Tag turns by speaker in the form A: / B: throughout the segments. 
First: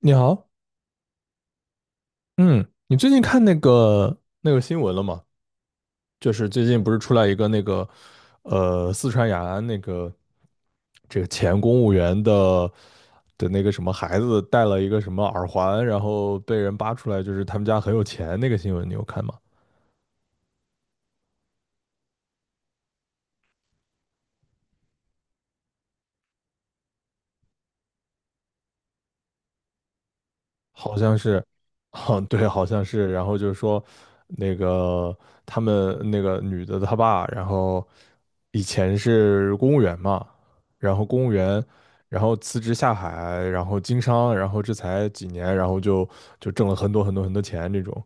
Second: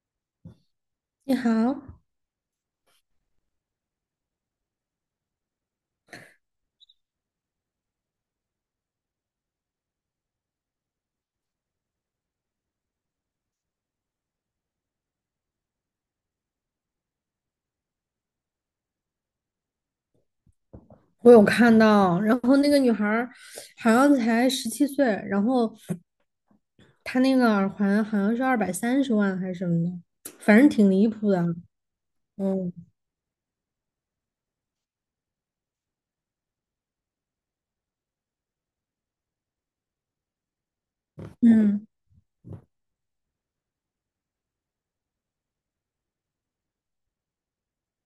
A: 你好。
B: 你好，
A: 嗯，你最近看那个新闻了吗？就是最近不是出来一个那个，四川雅安那个这个前公务员的那个什么孩子戴了一个什么耳环，然后被人扒出来，就是他们家很有钱那个新闻，你有看吗？
B: 我有看到，然后那个女孩儿好像才17岁，然后她那个耳环好像是230万还是什么的，反正挺
A: 好
B: 离
A: 像
B: 谱的。
A: 是。啊，对，好
B: 嗯
A: 像是。然后就是说，那个他们那个女的她爸，然后以前是公务员嘛，然后公务员，
B: 嗯，
A: 然后辞职下海，然后经商，然后这才几年，然后就挣了很多钱这种。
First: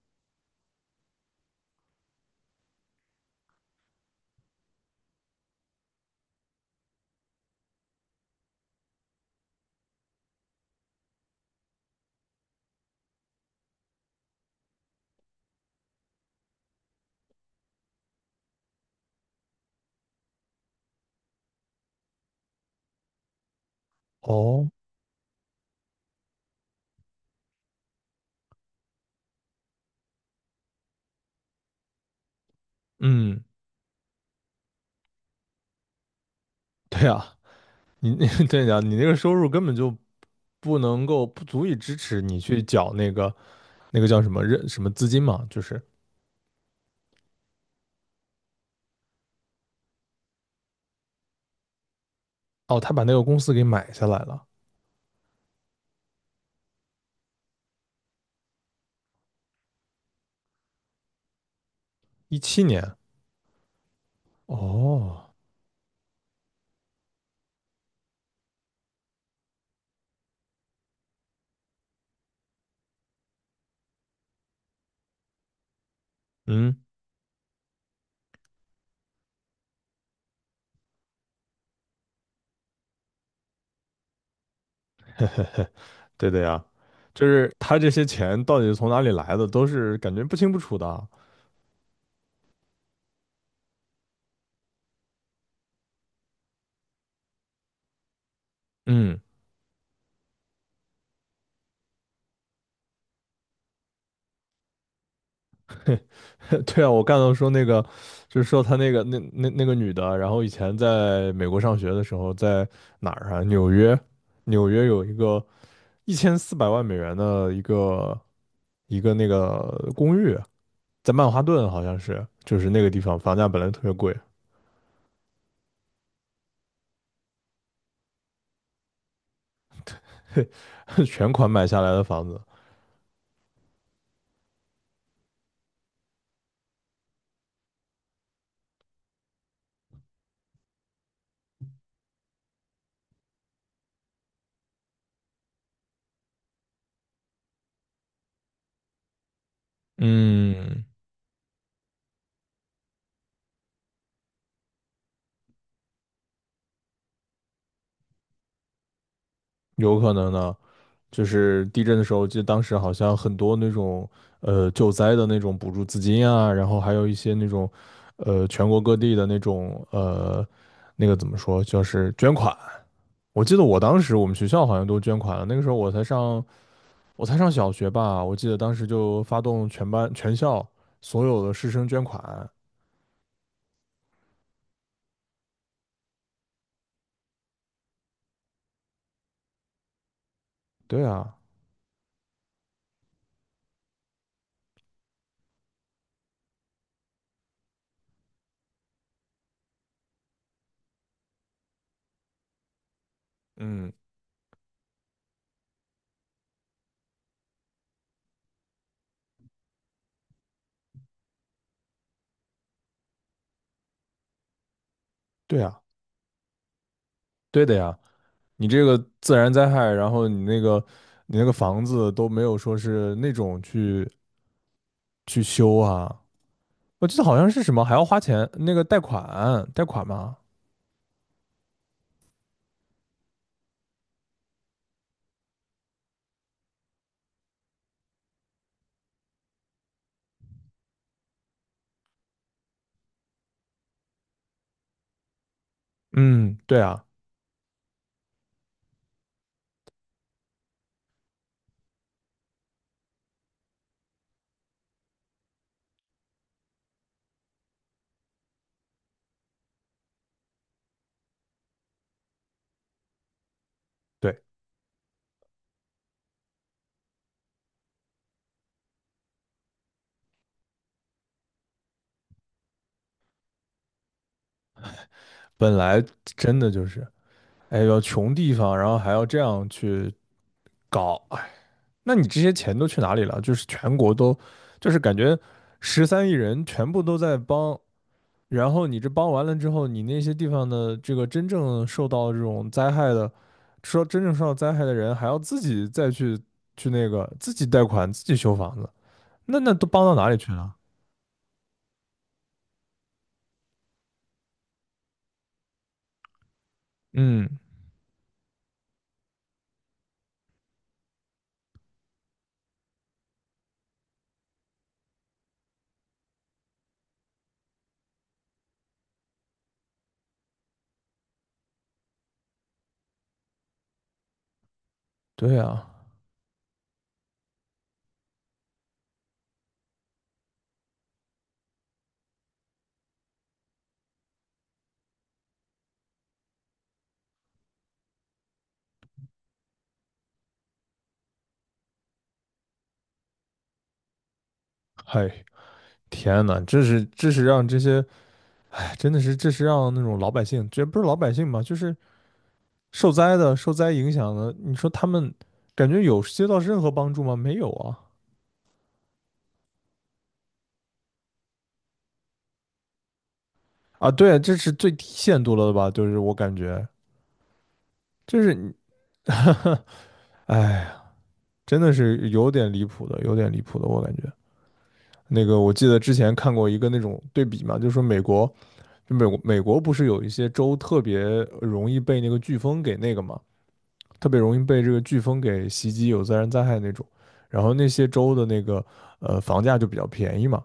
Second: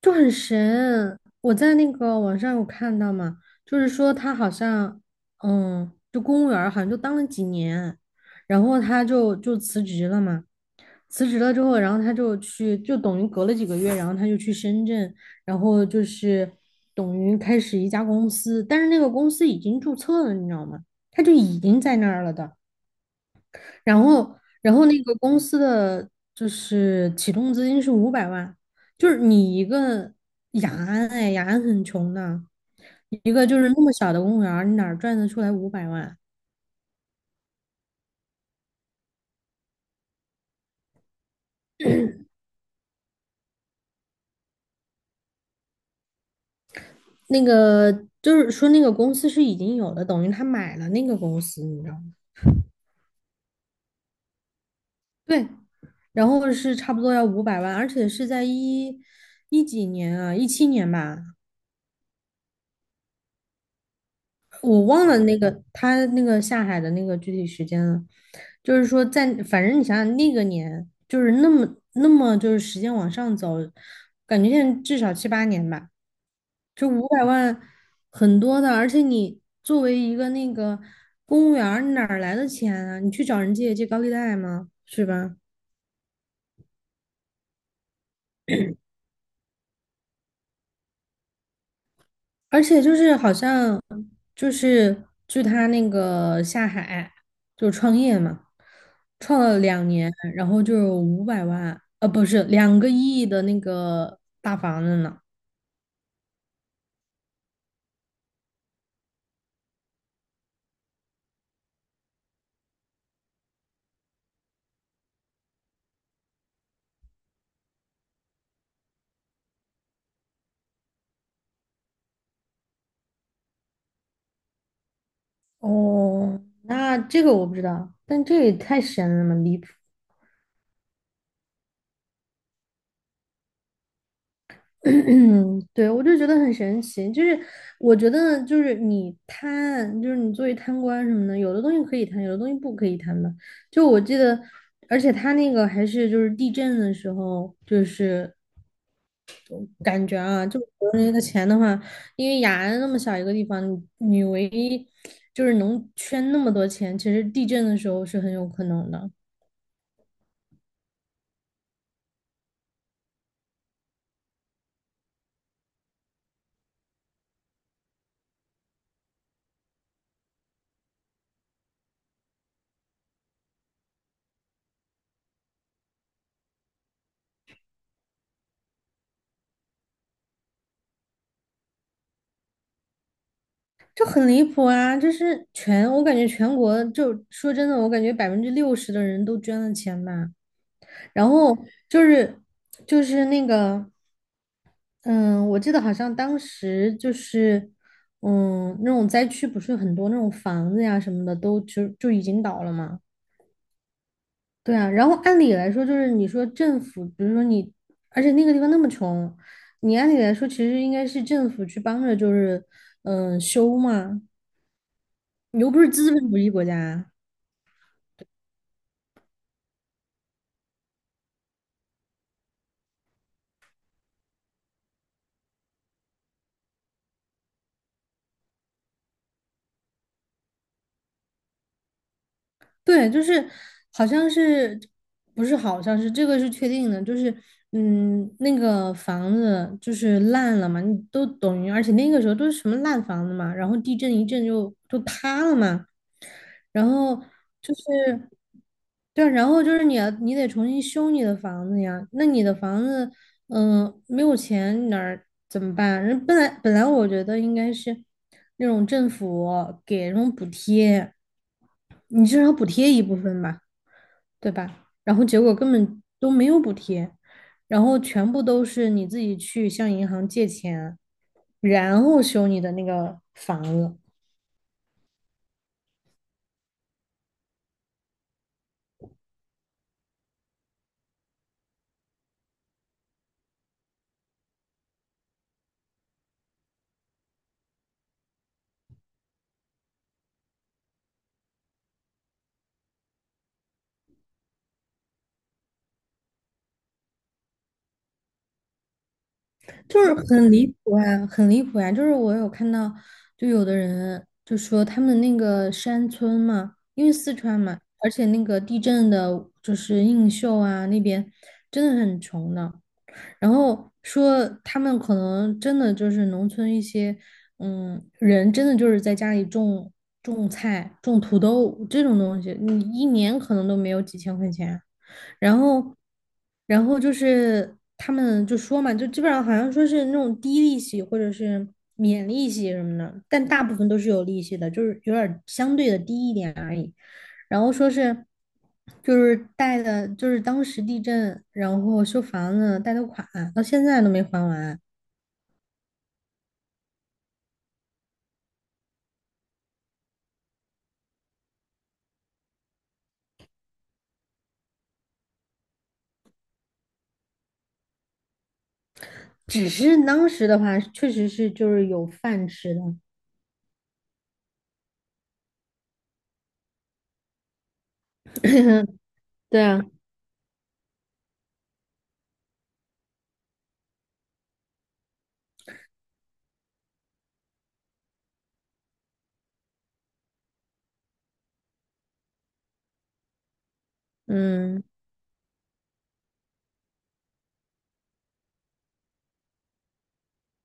B: 就很神。我在那个网上有看到嘛，就是说她好像，就公务员儿好像就当了几年，然后她就辞职了嘛。辞职了之后，然后他就去，就等于隔了几个月，然后他就去深圳，然后就是等于开始一家公司，但是那个公司已经注册了，你知道吗？他就已经在那儿了的。然后，
A: 哦，
B: 然后那个公司的就是启动资金是五百万，就是你一个雅安，哎，雅安很穷的，一
A: 嗯，
B: 个就是那么小的公务员儿你哪儿赚得出来五百万？
A: 对啊，你 对呀，你那个收入根本就不能够不足以支持你去缴那个那个叫什么认什么资金嘛，就是
B: 那个就是说那个公司是已经有的，等于他买了那个公司，你知道吗？
A: 哦，他把那个公司给买下来了。
B: 对，然后是差不多要五百万，而且是在一几年啊，17年吧，
A: 17年，
B: 我忘了
A: 哦，
B: 那个他那个下海的那个具体时间了。就是说在，反正你想想那个年，就是那么就是时间往上走，感觉现在至少七八年吧。
A: 嗯，
B: 就五百万很多的，而且你作为一个那个公务员儿你哪儿来的钱啊？你去找人借借高利贷吗？是吧？
A: 对的呀，就是他这些钱到底是从哪里来的，都是感觉不清不楚的。
B: 而且就是好像就是据他那个下海就创业嘛，
A: 嗯，
B: 创了2年，然后就有五百万，不是2个亿的那个大房子呢。
A: 对啊，我刚才说那个，就是说他那个那个女的，然后以前在美国上学的时候，在哪儿啊？纽约，纽约有一个1400万美元的一个那个公寓，在曼哈顿好像是，就是那个地方房价本来特别贵。
B: 哦，那这个我不知道，但这也太神了嘛，离谱。
A: 全款买下来的房子。
B: 嗯，对，我就觉得很神奇，就是我觉得就是你贪，就是你作为贪官什么的，有的东西可以贪，有的东西不可以贪的。就我记得，而且他那个还是就是地震的时候，就是感觉啊，就
A: 嗯，
B: 国内的钱的话，因为雅安那么小一个地方，你唯一就是能圈那么多钱，其实地震的时候是很有可能的。
A: 有可能呢。就是地震的时候，记得当时好像很多那种救灾的那种补助资金啊，然后还有一些那种全国各地的那种那个怎么说，就是捐款。我记得我当时我们学校好像都捐款了，那个时候我才上小学吧，我记得当时就发动全班全校所有的师生捐款。
B: 就很离谱啊！就是全，我感觉全国就说真的，我感觉60%的人都捐了钱吧。
A: 对
B: 然
A: 啊，
B: 后就是就是那个，嗯，我记得好像当时就是，那种灾区不是很多那种房子呀什么的都就已经倒了嘛。
A: 嗯，
B: 对啊，然后按理来说就是你说政府，比如说你，而且那个地方那么穷，你按理来说其实应该是政府去帮着，就是修嘛，你
A: 对
B: 又不
A: 啊，
B: 是资本主义国家。
A: 对的呀。你这个自然灾害，然后你那个你那个房子都没有说是那种去修啊。我记得好像是什么还要花钱，那个贷款，贷款吗？
B: 对，就是好像是不是好像是这个是确定的，就是那个房子就是烂了嘛，你都等于，而且那个时候都是什么烂房子嘛，然后地震一震就塌了嘛，
A: 嗯，对
B: 然
A: 啊，
B: 后就是对啊，然后就是你得重新修你的房子呀，那你的房子没有钱你哪儿怎么办？人本来我觉得应该是那种政府给那种补贴。你至少补贴一部分吧，
A: 对，
B: 对吧？然后结果根本都没有补贴，然后全部都是你自己去向银行借钱，然后修你的那个房子，
A: 本来真的就是，哎呦，要穷地方，然后还要这样去搞，哎，那你这些钱都去哪里了？就是全国都，就是感觉13亿人全部都在帮，然后你这帮完了之后，你那些地方的这个真正受到这种灾害的，说真正受到灾害的人，还要自己再去那个自己贷款，自己修房子，那都帮
B: 就
A: 到
B: 是
A: 哪里
B: 很
A: 去
B: 离
A: 了？
B: 谱啊，很离谱啊！就是我有看到，就有的人就说他们那个山村嘛，因为四
A: 嗯，
B: 川嘛，而且那个地震的，就是映秀啊那边真的很穷的。然后说他们可能真的就是农村一些，嗯，人真的就是在家里种菜、种土豆这种东西，你一年可能都没有几千块钱。
A: 对
B: 然
A: 啊，
B: 后，他们就说嘛，就基本上好像说是那种低利息或者是免利息什么的，但大部分都是有利息的，就是有点儿相对的低一点而已。然后说是就是贷的，就是当时地震，然后修房子贷的款，到现在都没还完。
A: 嗨，天呐，这是让这些，哎，真的是这是让那种老百姓，这不是老百姓吧，就是受灾的、受灾影响的，你说他们感觉有接到任何帮助吗？没有啊！
B: 只是当时的话，确实是就是有饭吃的。
A: 啊，对，这是最低限度了的吧？就是我感觉，就是你，
B: 对啊，
A: 哎，真的是有点离谱的，有点离谱的，我感觉。那个我记得之前看过一个那种对比嘛，就是说美国，就美国不是有一些州特别容易被那个飓风给那个嘛。特别容易被
B: 嗯，
A: 这个飓风给袭击，有自然灾害那种。然后那些州的那个房价就比较便宜嘛。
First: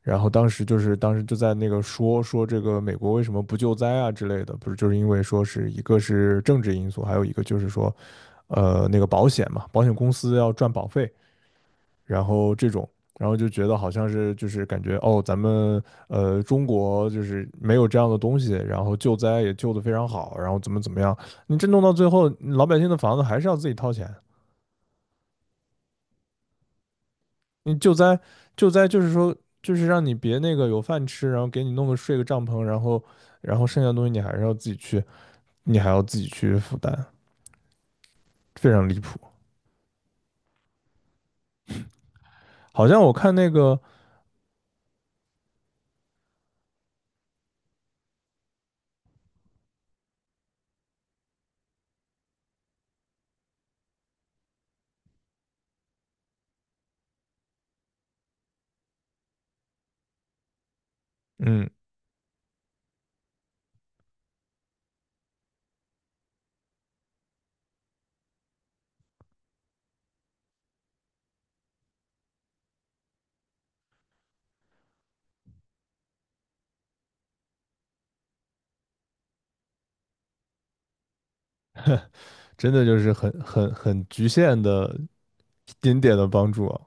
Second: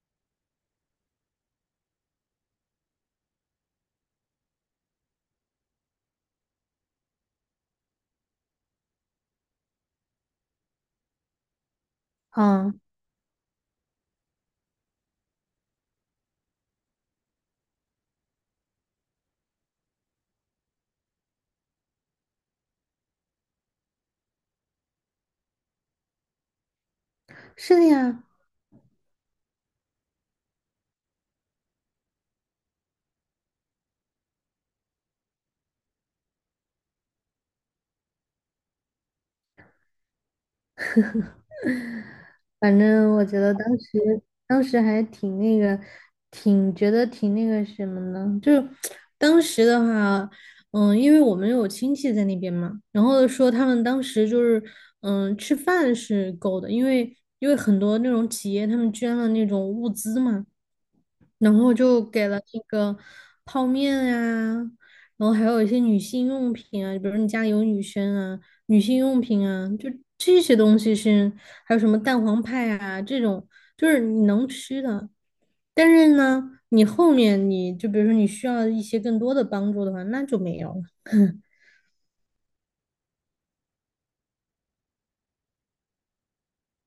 A: 然后当时就在那个说说这个美国为什么不救灾啊之类的，不是就是因为说是一个是政治因素，还有一个就是说，那个保险嘛，保险公司要赚保费，然后这
B: 啊，
A: 种，然后就觉得好像是就是感觉哦，咱们中国就是没有这样的东西，然后救灾也救得非常好，然后怎么怎么样，你这弄到最后，老百姓的房子还是要自己掏钱。
B: 是
A: 你
B: 的
A: 救灾
B: 呀，
A: 就是说就是让你别那个有饭吃，然后给你弄个睡个帐篷，然后剩下的东西你还是要自己去，你还要自己去负担，非常离谱。
B: 反
A: 好像
B: 正
A: 我
B: 我
A: 看
B: 觉
A: 那
B: 得当
A: 个。
B: 时当时还挺那个，挺觉得挺那个什么呢？就是当时的话，因为我们有亲戚在那边嘛，然后说他们当时就是吃饭是够的，因为很多那种企业他们捐了那种物资嘛，然
A: 嗯，
B: 后就给了那个泡面啊，然后还有一些女性用品啊，比如你家里有女生啊，女性用品啊，就这些东西是，还有什么蛋黄派啊这种，就是你能吃的。但是呢，你后面你就比如说你需要一些更多的帮助的话，那就没有了。
A: 真的就是很局限的一点点的帮助啊，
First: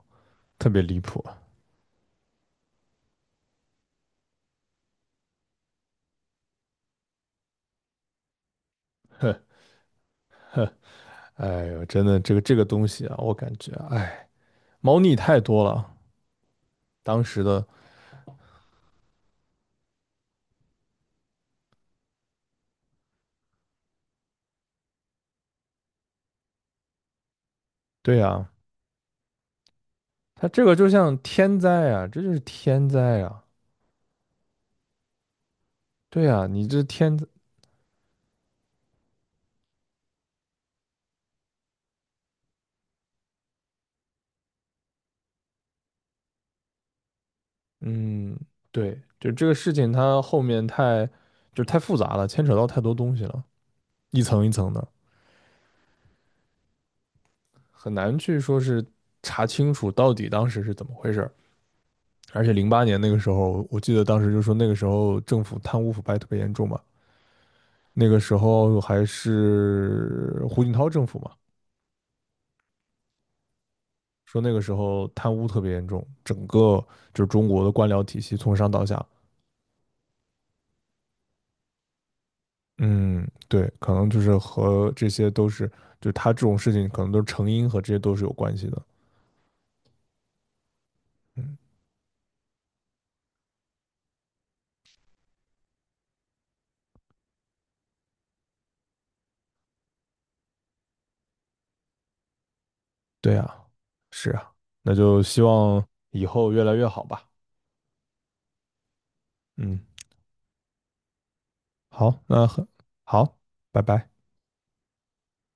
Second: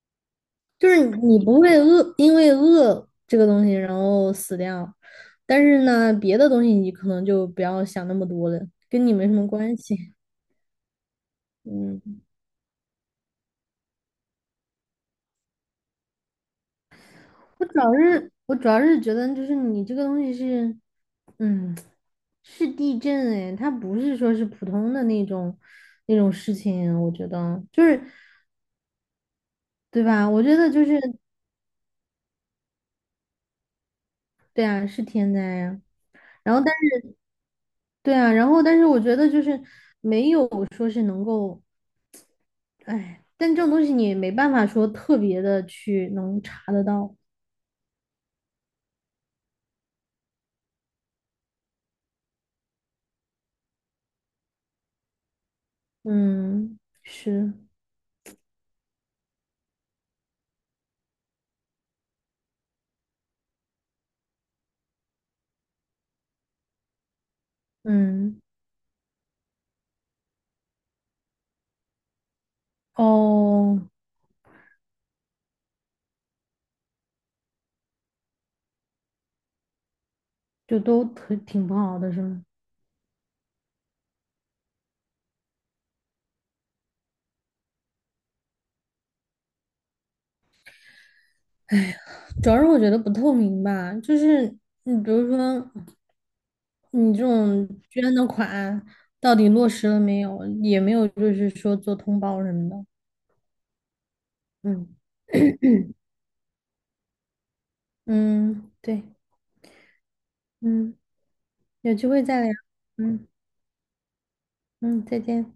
A: 特别
B: 就
A: 离
B: 是
A: 谱
B: 你
A: 啊。
B: 不会饿，因为饿这个东西然后死掉，但是呢，别的东西你可能就不要想那么多了，跟你没什
A: 呵
B: 么关系。
A: 呵，哎呦，真的，
B: 嗯。
A: 这个东西啊，我感觉，哎，猫腻太多了。当时的，
B: 我主要是觉得就是你这个东西是，嗯，是地震哎，它不是说是普通的那种事情，我觉得就是
A: 对呀，
B: 对吧？我
A: 他
B: 觉
A: 这
B: 得
A: 个
B: 就
A: 就
B: 是
A: 像天灾啊，这就是天灾啊。
B: 对啊，是天灾呀、
A: 对啊，
B: 然后
A: 你
B: 但
A: 这
B: 是
A: 天灾，
B: 对啊，然后但是我觉得就是没有说是能够，哎，但这种东西你也没办法说特别的去能查得到，
A: 嗯，对，就这个事情，它后面太，就是太复杂了，牵扯到太多东西了，一层一层的，
B: 嗯，是，
A: 很难去说是查清楚到底当时是怎么回事儿。而且08年那个时候，我记得当时就说那个时候政府贪污腐败特别严重嘛，那个时
B: 嗯，
A: 候还是胡锦涛政府嘛，
B: 哦，
A: 说那个时候贪污特别严重，整个就是中国的官僚体系从上到下，
B: 就都挺不好的是吗？
A: 嗯，对，可能就是和这些都是，就是他这种事情可能都是成因和这些都是有关系的。嗯，
B: 主要是我觉得不透明吧，就是你比如说你这种捐的款到底落实了没有，也没有就是说做通报什么的。
A: 对啊，是啊，
B: 嗯
A: 那就希 望以后越来越好吧。
B: 嗯，对，
A: 嗯，
B: 嗯，有机
A: 好，
B: 会再
A: 那
B: 聊。
A: 很
B: 嗯
A: 好，拜拜。
B: 嗯，再见。